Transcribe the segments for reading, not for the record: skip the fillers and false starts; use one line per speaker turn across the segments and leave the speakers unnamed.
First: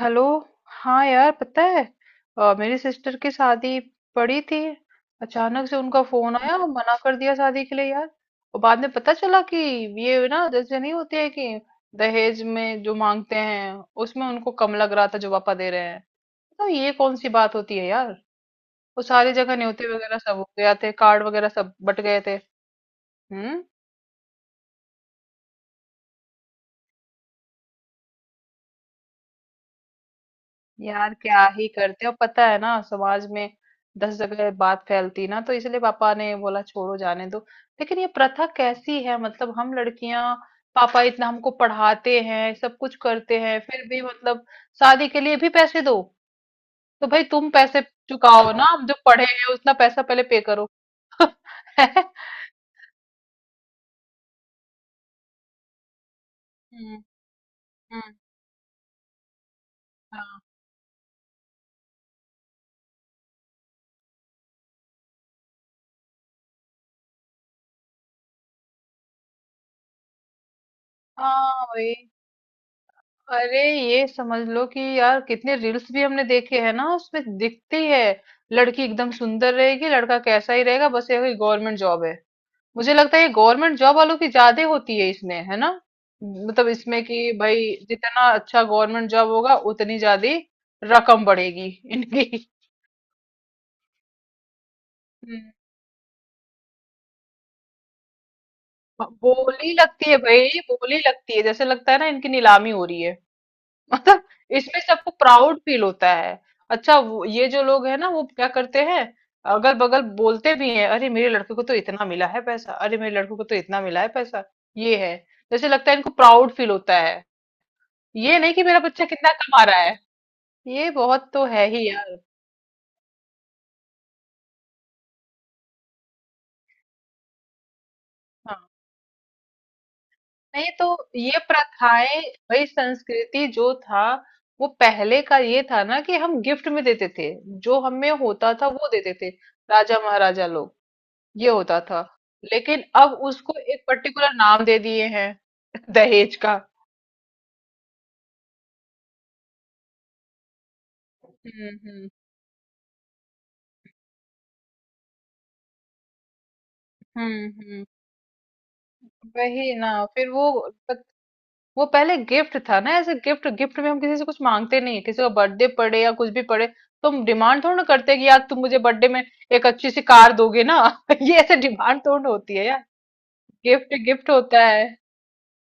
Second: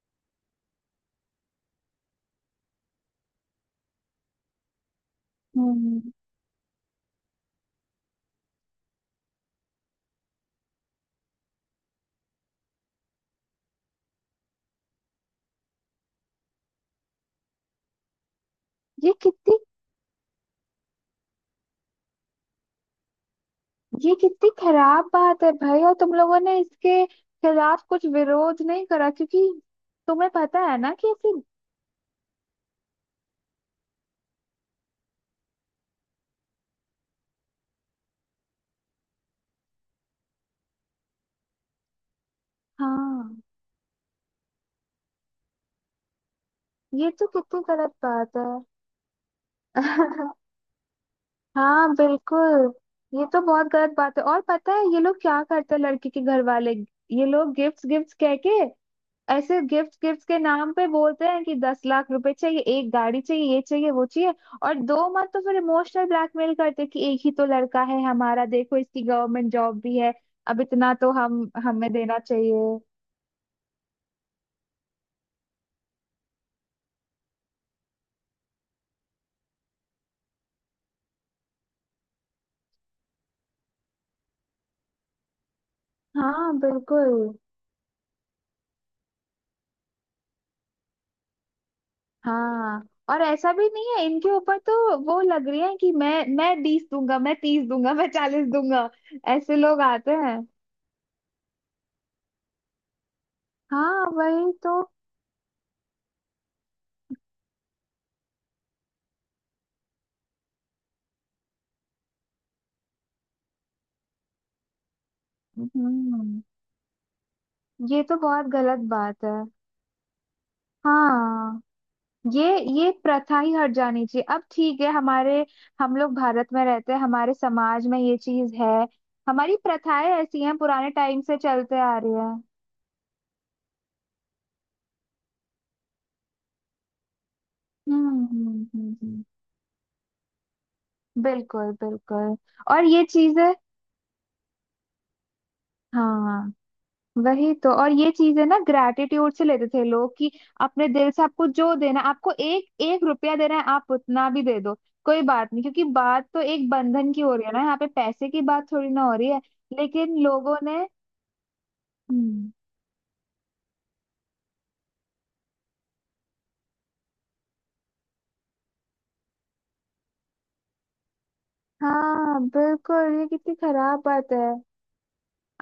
Hello. हाँ यार, पता है। मेरी सिस्टर की शादी पड़ी थी। अचानक से उनका
हम्म
फोन आया और मना कर दिया शादी के लिए, यार। और बाद में पता चला कि ये ना जैसे नहीं होती है कि दहेज में जो मांगते हैं, उसमें उनको कम लग रहा था जो पापा दे रहे हैं। तो ये कौन सी बात होती है, यार। वो
ये
सारी जगह
कितनी
न्योते वगैरह सब हो गया थे, कार्ड वगैरह सब बट गए थे। हम्म।
ये कितनी खराब बात है भाई। और तुम लोगों ने इसके खिलाफ कुछ विरोध नहीं करा, क्योंकि तुम्हें पता है ना कि
यार
ऐसे।
क्या ही करते हो, पता है ना, समाज में 10 जगह बात फैलती ना, तो इसलिए पापा ने बोला छोड़ो, जाने दो। लेकिन ये प्रथा कैसी है? मतलब हम लड़कियां, पापा इतना हमको पढ़ाते हैं, सब कुछ
हाँ,
करते हैं, फिर भी मतलब शादी के लिए भी पैसे दो। तो
ये
भाई
तो
तुम
कितनी
पैसे
गलत बात है।
चुकाओ ना, हम जो पढ़े हैं उतना पैसा पहले पे करो।
हाँ
है?
बिल्कुल। ये तो बहुत गलत बात है। और पता है ये लोग क्या करते हैं लड़की के घर वाले,
हम्म।
ये लोग गिफ्ट्स
हम्म।
गिफ्ट्स कह के, ऐसे गिफ्ट गिफ्ट के
हाँ,
नाम पे बोलते हैं कि 10 लाख रुपए चाहिए, एक गाड़ी चाहिए, ये चाहिए, वो चाहिए। और दो मत तो फिर इमोशनल ब्लैकमेल करते हैं कि एक ही तो लड़का है हमारा, देखो इसकी गवर्नमेंट जॉब भी है, अब इतना तो हम
हाँ,
हमें
वही।
देना चाहिए।
अरे, ये समझ लो कि यार, कितने रील्स भी हमने देखे हैं ना, उसमें दिखती है लड़की एकदम सुंदर रहेगी, लड़का कैसा ही रहेगा, बस ये गवर्नमेंट जॉब है। मुझे लगता है ये गवर्नमेंट जॉब वालों की ज्यादा होती है इसमें, है ना।
हाँ
मतलब इसमें कि
बिल्कुल।
भाई, जितना अच्छा गवर्नमेंट जॉब होगा उतनी ज्यादा रकम बढ़ेगी इनकी।
हाँ, और ऐसा भी नहीं है। इनके ऊपर तो वो लग
हम्म।
रही है कि मैं 20 दूंगा, मैं 30 दूंगा, मैं 40 दूंगा। ऐसे
बोली
लोग आते
लगती है
हैं।
भाई, बोली लगती है, जैसे लगता है ना इनकी नीलामी हो रही है।
हाँ
मतलब
वही तो।
इसमें सबको प्राउड फील होता है। अच्छा, वो ये जो लोग है ना, वो क्या करते हैं, अगल बगल बोलते भी हैं, अरे मेरे लड़के को तो इतना मिला है पैसा, अरे मेरे लड़के को तो इतना मिला है पैसा। ये है, जैसे लगता है इनको
हम्म।
प्राउड फील होता है।
ये तो
ये
बहुत
नहीं कि मेरा
गलत
बच्चा
बात
कितना
है।
कमा रहा है। ये बहुत तो
हाँ,
है ही, यार।
ये प्रथा ही हट जानी चाहिए। अब ठीक है, हमारे हम लोग भारत में रहते हैं, हमारे समाज में ये चीज
हाँ।
है। हमारी प्रथाएं ऐसी हैं,
नहीं तो
पुराने टाइम से
ये
चलते आ रही
प्रथाएं,
है।
भाई संस्कृति जो था, वो पहले का ये था ना कि हम गिफ्ट में देते थे। जो हमें होता था वो देते
हम्म।
थे, राजा महाराजा लोग ये
बिल्कुल
होता था।
बिल्कुल।
लेकिन
और ये
अब
चीजें।
उसको एक पर्टिकुलर नाम दे दिए हैं, दहेज
हाँ
का।
वही तो। और ये चीजें ना ग्रैटिट्यूड से लेते थे लोग कि अपने दिल से आपको
हम्म।
जो देना है,
हम्म।
आपको एक एक रुपया देना है, आप उतना भी दे दो, कोई बात नहीं। क्योंकि बात तो एक बंधन की हो रही
हम्म।
है ना, यहाँ पे पैसे की बात थोड़ी ना हो रही है।
वही ना।
लेकिन
फिर वो
लोगों ने।
वो पहले
हम्म।
गिफ्ट था ना, ऐसे गिफ्ट गिफ्ट में हम किसी से कुछ मांगते नहीं है, किसी का बर्थडे पड़े या कुछ भी पड़े तो हम डिमांड थोड़ा ना करते हैं कि यार तुम मुझे बर्थडे में एक अच्छी सी कार दोगे ना। ये ऐसे डिमांड थोड़ा
हाँ
होती है, यार।
बिल्कुल, ये कितनी
गिफ्ट
खराब
गिफ्ट
बात है।
होता है।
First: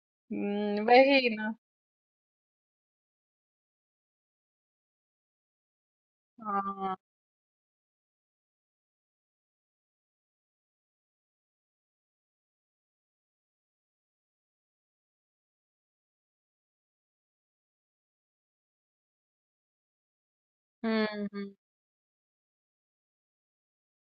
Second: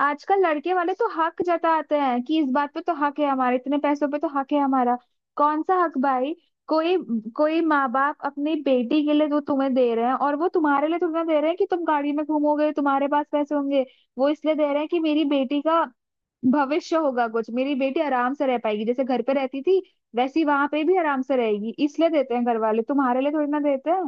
आजकल लड़के वाले तो
वही
हक
ना।
जताते हैं कि इस बात पे तो हक है, हमारे इतने पैसों पे तो हक है हमारा। कौन सा हक भाई? कोई
हाँ।
कोई माँ बाप अपनी बेटी के लिए जो तुम्हें दे रहे हैं, और वो तुम्हारे लिए तुम्हें दे रहे हैं कि तुम गाड़ी में घूमोगे, तुम्हारे पास पैसे होंगे। वो इसलिए दे रहे हैं कि मेरी बेटी का भविष्य होगा कुछ, मेरी बेटी आराम से रह पाएगी, जैसे घर पे रहती थी वैसी वहां पे भी
हम्म।
आराम से
हम्म।
रहेगी, इसलिए देते हैं। घर वाले तुम्हारे लिए थोड़ी ना देते हैं।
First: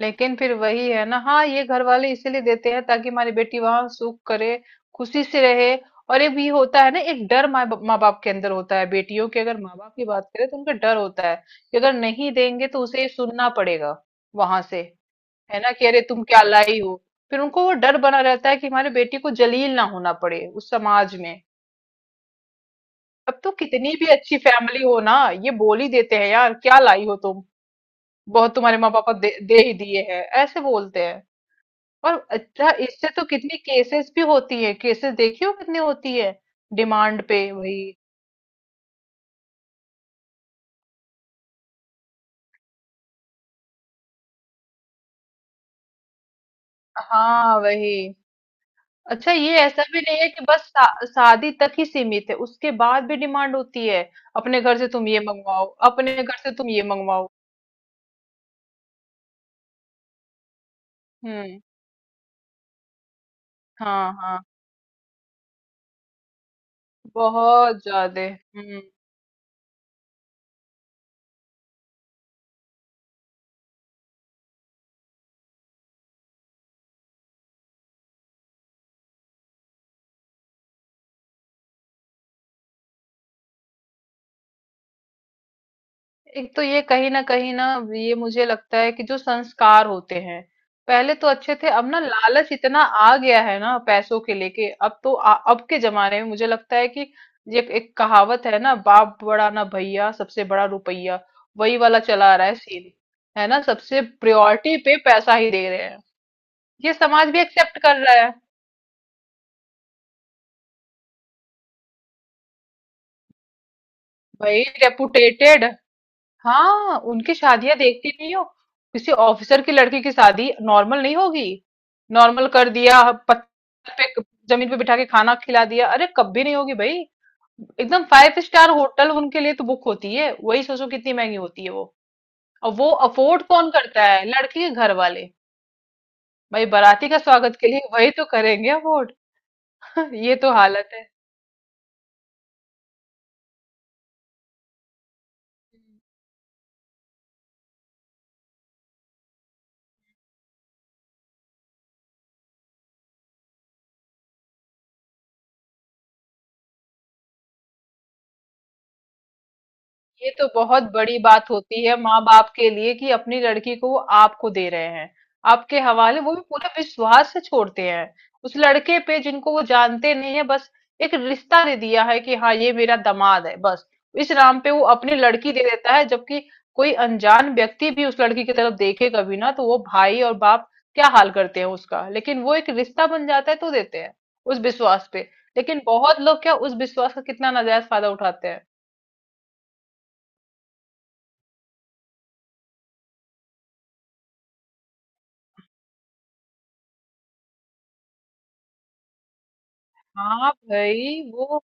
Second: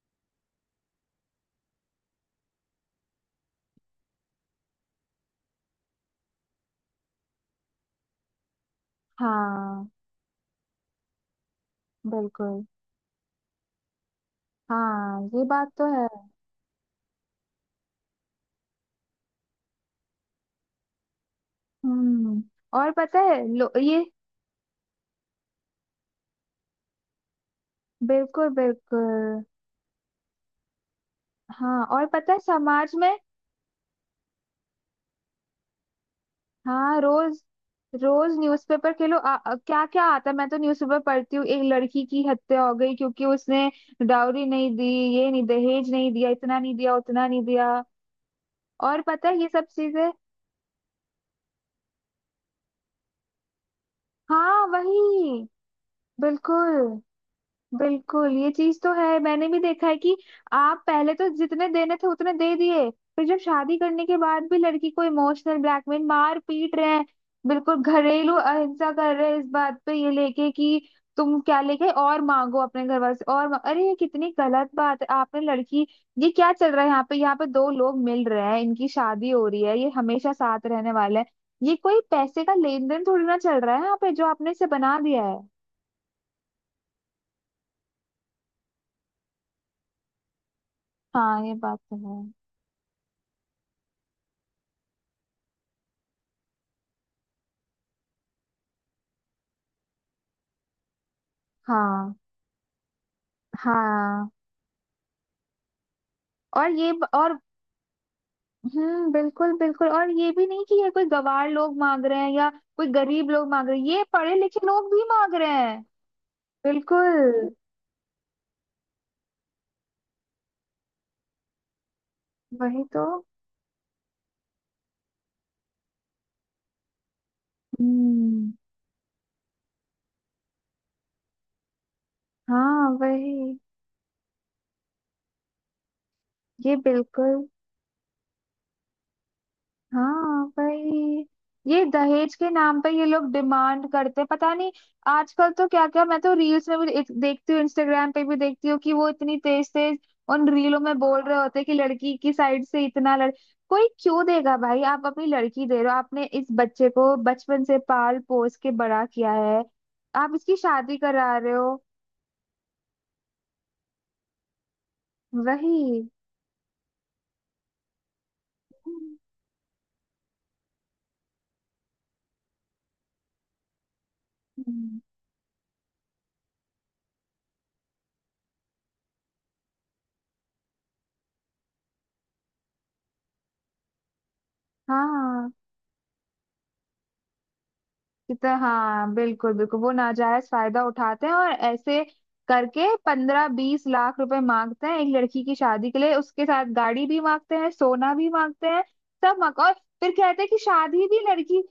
लेकिन फिर वही है ना, हाँ ये घर वाले इसीलिए देते हैं ताकि हमारी बेटी वहां सुख करे, खुशी से रहे। और एक भी होता है ना, एक डर माँ माँ बाप के अंदर होता है, बेटियों के अगर माँ
हाँ
बाप की बात करें तो उनका डर होता है कि अगर नहीं
बिल्कुल।
देंगे तो उसे ये सुनना पड़ेगा वहां से।
हाँ ये
है ना,
बात तो
कि अरे
है।
तुम क्या लाई हो। फिर उनको वो डर बना रहता है कि हमारी बेटी को जलील ना होना पड़े उस समाज में।
हम्म। और पता
अब
है
तो
लो,
कितनी
ये।
भी अच्छी फैमिली हो ना, ये बोल ही देते हैं, यार क्या लाई हो तुम,
बिल्कुल
बहुत तुम्हारे माँ पापा दे,
बिल्कुल।
दे ही दिए हैं, ऐसे बोलते हैं।
हाँ, और
और
पता है
अच्छा,
समाज
इससे
में।
तो कितनी केसेस भी होती है, केसेस देखी हो कितनी होती है,
हाँ,
डिमांड
रोज
पे वही।
रोज न्यूज़पेपर के लो क्या क्या आता है, मैं तो न्यूज़पेपर पढ़ती हूँ, एक लड़की की हत्या हो गई क्योंकि उसने डाउरी नहीं दी। ये नहीं दहेज नहीं दिया, इतना नहीं दिया, उतना नहीं
हाँ
दिया।
वही।
और पता
अच्छा,
है ये
ये
सब
ऐसा भी
चीजें।
नहीं है कि बस शादी तक ही सीमित है, उसके बाद भी डिमांड होती है। अपने
हाँ
घर से तुम ये
वही।
मंगवाओ, अपने घर से तुम ये
बिल्कुल
मंगवाओ।
बिल्कुल, ये चीज तो है। मैंने भी देखा है कि आप पहले तो
हम्म।
जितने देने थे उतने दे दिए, फिर जब शादी करने
हाँ,
के
हाँ,
बाद भी लड़की को इमोशनल ब्लैकमेल, मार पीट रहे हैं।
बहुत
बिल्कुल
ज्यादा।
घरेलू
हम्म।
अहिंसा कर रहे हैं, इस बात पे ये लेके कि तुम क्या लेके आए? और मांगो अपने घर वाले से, अरे ये कितनी गलत बात है। आपने लड़की। ये क्या चल रहा है यहाँ पे दो लोग मिल रहे हैं, इनकी शादी हो रही है, ये हमेशा साथ रहने वाले हैं, ये कोई पैसे का लेन देन थोड़ी ना चल रहा है यहाँ पे, जो आपने इसे बना दिया है।
एक तो ये कहीं ना कहीं ना, ये मुझे लगता है कि जो संस्कार होते हैं पहले तो
हाँ ये
अच्छे थे,
बात
अब
तो
ना
है।
लालच इतना आ गया है ना, पैसों के लेके, अब तो अब के जमाने में मुझे लगता है कि ये एक कहावत है ना, बाप बड़ा ना भैया, सबसे बड़ा रुपया। वही वाला
हाँ
चला आ रहा है सीन, है ना, सबसे
हाँ।
प्रायोरिटी पे पैसा ही दे रहे हैं।
और ये
ये
ब-
समाज
और
भी एक्सेप्ट कर रहा है।
बिल्कुल बिल्कुल। और ये भी नहीं कि ये कोई गवार लोग मांग रहे हैं, या कोई गरीब लोग मांग रहे हैं, ये पढ़े
भाई
लिखे लोग भी मांग रहे
रेपुटेटेड,
हैं।
हाँ उनकी
बिल्कुल
शादियां देखती नहीं हो, किसी ऑफिसर की लड़की की शादी नॉर्मल नहीं होगी। नॉर्मल कर
वही
दिया,
तो।
पत्थर पे, जमीन पे बिठा के खाना खिला दिया? अरे कभी नहीं होगी, भाई। एकदम फाइव
हम्म।
स्टार होटल उनके लिए तो बुक होती है, वही सोचो कितनी महंगी होती है वो। और
हाँ
वो अफोर्ड
वही।
कौन करता है? लड़की के घर वाले, भाई
ये
बाराती का
बिल्कुल।
स्वागत के लिए वही तो करेंगे अफोर्ड। ये
हाँ
तो हालत है।
भाई, ये दहेज के नाम पे ये लोग डिमांड करते हैं, पता नहीं आजकल तो क्या क्या। मैं तो रील्स में भी देखती हूँ, इंस्टाग्राम पे भी देखती हूँ कि वो इतनी तेज तेज उन रीलों में बोल रहे होते हैं कि लड़की की साइड से इतना लड़। कोई क्यों देगा भाई? आप अपनी लड़की दे रहे हो, आपने इस बच्चे को बचपन से पाल पोस के बड़ा किया है,
ये
आप
तो
इसकी
बहुत
शादी
बड़ी
करा
बात
रहे हो।
होती है माँ बाप के लिए कि अपनी लड़की को वो आपको दे रहे हैं
वही।
आपके हवाले, वो भी पूरे विश्वास से छोड़ते हैं उस लड़के पे जिनको वो जानते नहीं है, बस एक रिश्ता दे दिया है कि हाँ ये मेरा दामाद है, बस इस नाम पे वो
हम्म।
अपनी लड़की दे देता है, जबकि कोई अनजान व्यक्ति भी उस लड़की की तरफ देखे कभी ना, तो वो भाई और बाप क्या हाल करते हैं उसका, लेकिन वो एक रिश्ता बन जाता है तो देते हैं उस विश्वास पे।
हाँ।
लेकिन बहुत लोग क्या उस विश्वास का कितना नाजायज फायदा उठाते
कितना
हैं।
हाँ बिल्कुल बिल्कुल, वो नाजायज फायदा उठाते हैं, और ऐसे करके 15-20 लाख रुपए मांगते हैं एक लड़की की शादी के लिए, उसके साथ गाड़ी भी मांगते हैं, सोना भी मांगते हैं, सब मांग। और फिर कहते हैं
हाँ
कि
भाई वो,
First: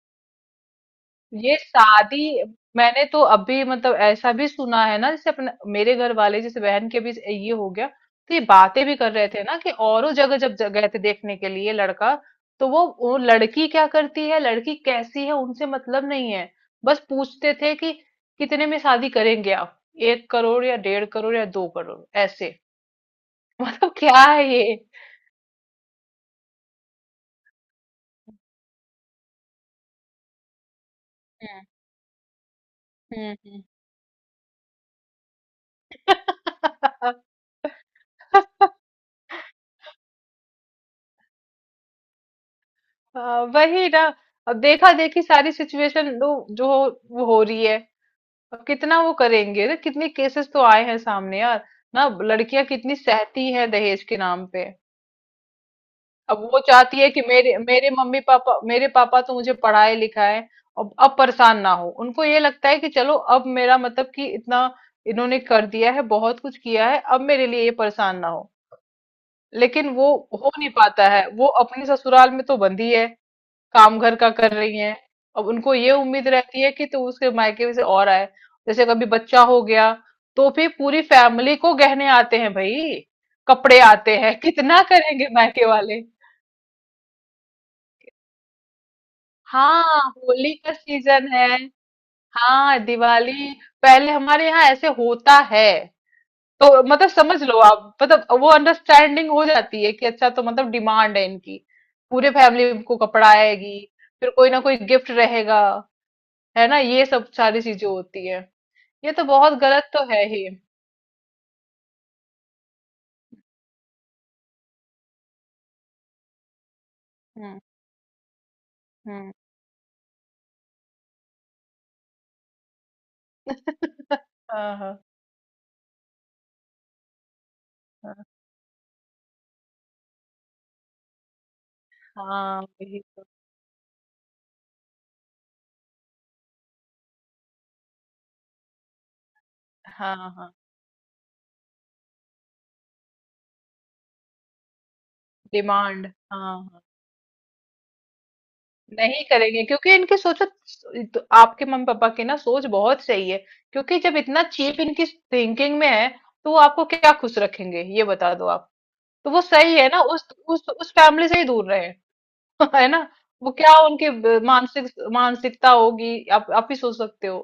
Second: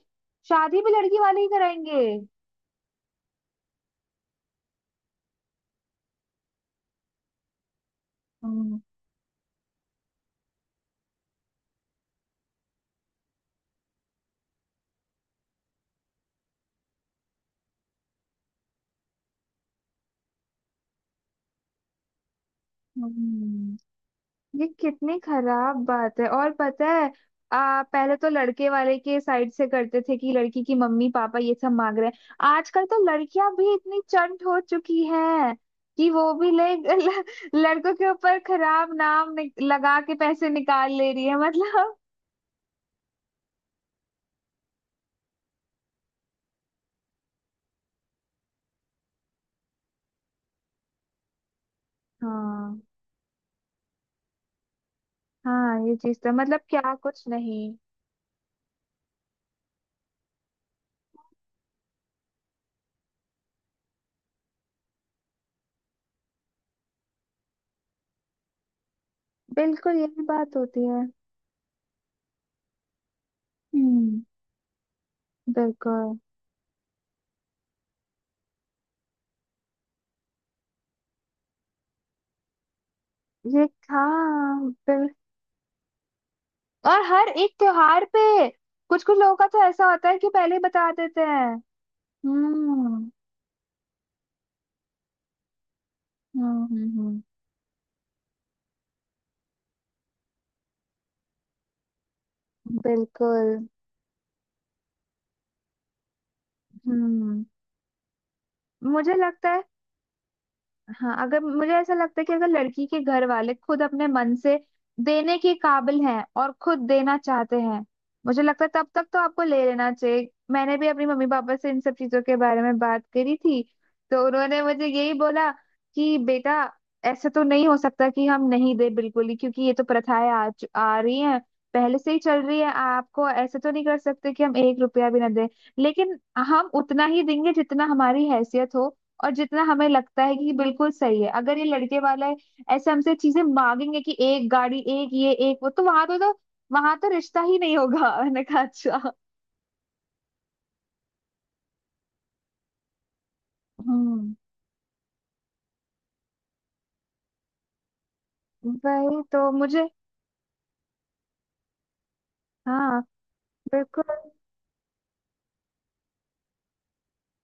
शादी भी लड़की वाले ही
ये
कराएंगे।
शादी, मैंने तो अभी मतलब ऐसा भी सुना है ना जैसे अपने मेरे घर वाले, जैसे बहन के भी ये हो गया, तो ये
हम्म,
बातें भी कर रहे थे ना कि औरों जगह जब गए थे देखने के लिए लड़का, तो वो लड़की क्या करती है, लड़की कैसी है, उनसे मतलब नहीं है, बस पूछते थे कि कितने में शादी करेंगे आप? 1 करोड़ या 1.5 करोड़ या 2 करोड़ ऐसे।
हम्म।
मतलब क्या है ये।
ये कितनी खराब बात है। और पता है, पहले तो लड़के वाले के साइड से करते थे कि लड़की की मम्मी पापा ये
हम्म।
सब मांग रहे हैं। आजकल तो लड़कियां
हम्म।
भी इतनी चंट हो चुकी हैं कि वो भी
हम्म।
लड़कों के ऊपर खराब नाम लगा के पैसे निकाल ले रही है, मतलब।
हाँ, वही ना। अब देखा देखी सारी सिचुएशन जो जो वो हो रही है। अब कितना वो करेंगे ना, कितने केसेस तो आए हैं सामने, यार। ना लड़कियां
हाँ
कितनी सहती हैं दहेज के नाम पे।
हाँ। ये चीज तो,
अब वो
मतलब क्या
चाहती है कि
कुछ
मेरे
नहीं।
मेरे मम्मी पापा, मेरे पापा तो मुझे पढ़ाए लिखाए, अब परेशान ना हो, उनको ये लगता है कि चलो अब मेरा मतलब कि इतना इन्होंने कर दिया है, बहुत कुछ किया है, अब मेरे लिए ये परेशान ना हो। लेकिन
बिल्कुल
वो
यही
हो
बात
नहीं
होती है।
पाता है, वो अपने ससुराल में तो बंधी है, काम घर
हम्म।
का कर रही हैं। अब उनको ये
बिल्कुल।
उम्मीद रहती है कि तो उसके मायके से और आए। जैसे कभी बच्चा हो गया तो भी पूरी फैमिली को गहने आते हैं, भाई।
ये
कपड़े आते हैं,
हाँ
कितना
बिल्कुल।
करेंगे मायके वाले।
और हर एक त्योहार पे कुछ कुछ लोगों का तो ऐसा होता
हाँ,
है कि
होली
पहले ही
का
बता देते
सीजन
हैं।
है। हाँ,
हम्म
दिवाली, पहले हमारे यहाँ ऐसे होता है। तो मतलब
हम्म।
समझ लो आप, मतलब वो अंडरस्टैंडिंग हो जाती है कि अच्छा तो मतलब डिमांड है इनकी, पूरे फैमिली को कपड़ा
बिल्कुल।
आएगी, फिर कोई ना कोई गिफ्ट रहेगा, है ना, ये सब
हम्म।
सारी चीजें होती है। ये
मुझे
तो
लगता
बहुत
है।
गलत तो है ही।
हाँ, अगर मुझे ऐसा लगता है कि अगर लड़की के घर वाले खुद अपने मन से देने के काबिल हैं, और खुद देना चाहते
हम्म।
हैं, मुझे लगता है तब तक तो
हम्म।
आपको ले लेना चाहिए। मैंने भी अपनी मम्मी पापा से इन सब चीजों के बारे में बात करी थी, तो उन्होंने
हाँ,
मुझे
हाँ।
यही बोला कि बेटा ऐसा तो नहीं हो सकता
हाँ,
कि हम नहीं दे बिल्कुल ही, क्योंकि ये तो प्रथाएं आ रही हैं, पहले से ही चल रही
हाँ,
है।
वही तो।
आपको ऐसे तो नहीं कर सकते कि हम एक रुपया भी ना दें, लेकिन हम उतना ही देंगे जितना हमारी हैसियत हो, और जितना हमें
हाँ,
लगता है कि
हाँ।
बिल्कुल सही है। अगर ये लड़के वाला है ऐसे हमसे चीजें मांगेंगे कि एक गाड़ी, एक ये, एक वो, तो
डिमांड, हाँ, हाँ,
वहां तो रिश्ता ही नहीं होगा। मैंने कहा अच्छा।
नहीं करेंगे क्योंकि इनकी सोचो। तो आपके मम्मी पापा की ना सोच बहुत सही है, क्योंकि जब
हम्म।
इतना चीप इनकी थिंकिंग में है, तो वो आपको क्या खुश रखेंगे, ये बता दो आप।
वही
तो वो
तो
सही
मुझे।
है ना, उस फैमिली से ही दूर रहे। है
हाँ
ना, वो क्या उनकी
बिल्कुल।
मानसिकता होगी, आप ही सोच सकते हो।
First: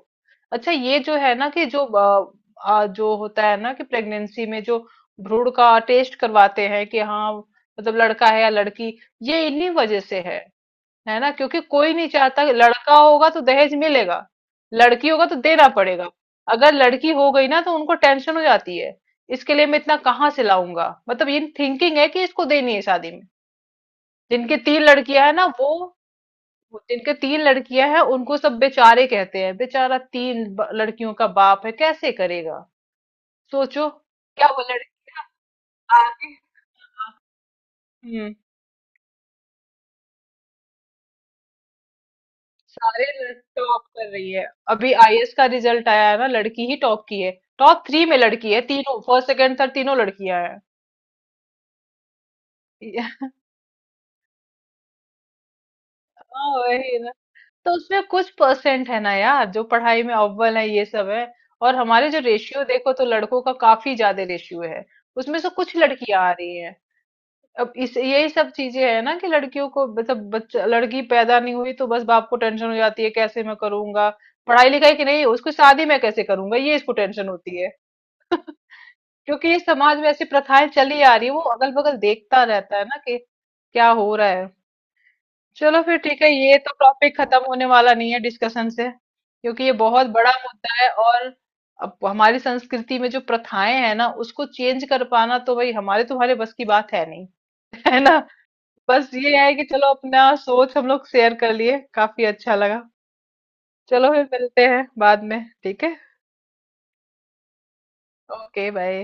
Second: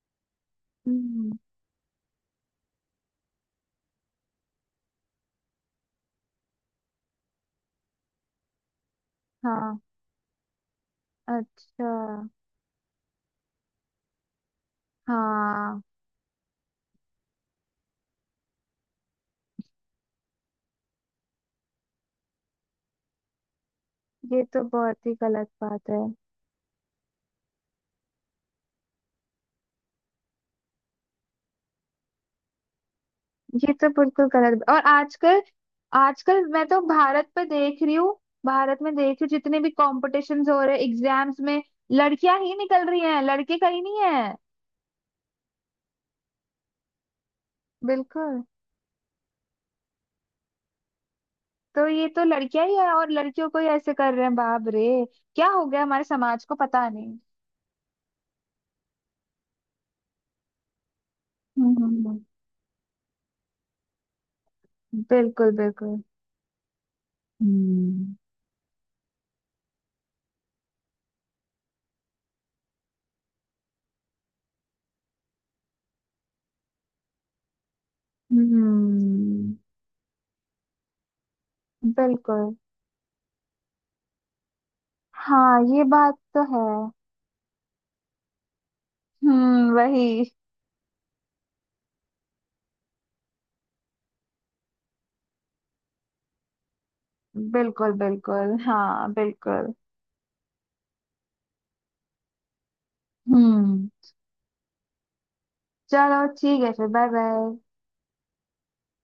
अच्छा ये जो
हम्म।
है ना कि जो होता है ना कि प्रेगनेंसी में जो भ्रूण का टेस्ट करवाते हैं कि हाँ मतलब लड़का है या लड़की, ये इन्हीं
हाँ
वजह से है ना, क्योंकि
अच्छा।
कोई नहीं चाहता कि लड़का होगा तो दहेज मिलेगा, लड़की होगा तो देना
हाँ
पड़ेगा। अगर लड़की हो गई ना तो उनको टेंशन हो जाती है, इसके लिए मैं इतना कहाँ से लाऊंगा, मतलब ये थिंकिंग है कि इसको देनी है शादी में।
ये
जिनके
तो
तीन
बहुत ही
लड़कियां है ना
गलत बात है।
इनके तीन लड़कियां हैं उनको सब बेचारे कहते हैं, बेचारा तीन लड़कियों का बाप है, कैसे करेगा,
ये तो
सोचो।
बिल्कुल
क्या वो
गलत। और
लड़कियां
आजकल
आगे।
आजकल मैं तो भारत पे देख रही हूँ,
हम्म।
भारत में देख रही हूँ जितने भी कॉम्पिटिशन्स हो रहे एग्जाम्स में, लड़कियां ही निकल रही
सारे
हैं, लड़के
टॉप
कहीं नहीं
कर
है।
रही है। अभी आईएएस का रिजल्ट आया है ना, लड़की ही टॉप की है, टॉप थ्री में
बिल्कुल।
लड़की है, तीनों फर्स्ट सेकंड थर्ड तीनों लड़कियां हैं।
तो ये तो लड़कियां ही है, और लड़कियों को ही ऐसे कर रहे हैं, बाप रे। क्या हो गया हमारे समाज
हाँ
को, पता
वही ना।
नहीं।
तो उसमें कुछ परसेंट है ना यार जो पढ़ाई में अव्वल है, ये सब है। और
हम्म हम्म,
हमारे जो
हम्म।
रेशियो देखो, तो लड़कों का काफी ज्यादा रेशियो है, उसमें से
बिल्कुल
कुछ
बिल्कुल।
लड़कियां आ रही हैं। अब इस
हम्म
यही सब चीजें हैं ना कि लड़कियों को, मतलब बच्चा लड़की पैदा नहीं हुई तो बस बाप को टेंशन हो जाती है, कैसे मैं करूंगा पढ़ाई लिखाई की, नहीं उसकी शादी मैं कैसे करूंगा, ये इसको टेंशन होती है। क्योंकि
हम्म।
ये समाज में ऐसी प्रथाएं चली आ रही है, वो अगल बगल देखता
बिल्कुल।
रहता है ना कि क्या हो रहा है।
हाँ
चलो
ये
फिर
बात
ठीक है,
तो
ये तो
है।
टॉपिक खत्म होने वाला नहीं है डिस्कशन से, क्योंकि ये बहुत
वही।
बड़ा मुद्दा है और अब हमारी संस्कृति में जो प्रथाएं हैं ना उसको चेंज कर पाना तो भाई हमारे तुम्हारे बस की बात है नहीं।
बिल्कुल
है ना।
बिल्कुल।
बस
हाँ
ये है कि
बिल्कुल।
चलो अपना सोच हम लोग शेयर कर लिए, काफी अच्छा लगा।
हम्म।
चलो फिर मिलते हैं बाद में, ठीक है।
चलो ठीक है फिर, बाय बाय।
Okay, bye.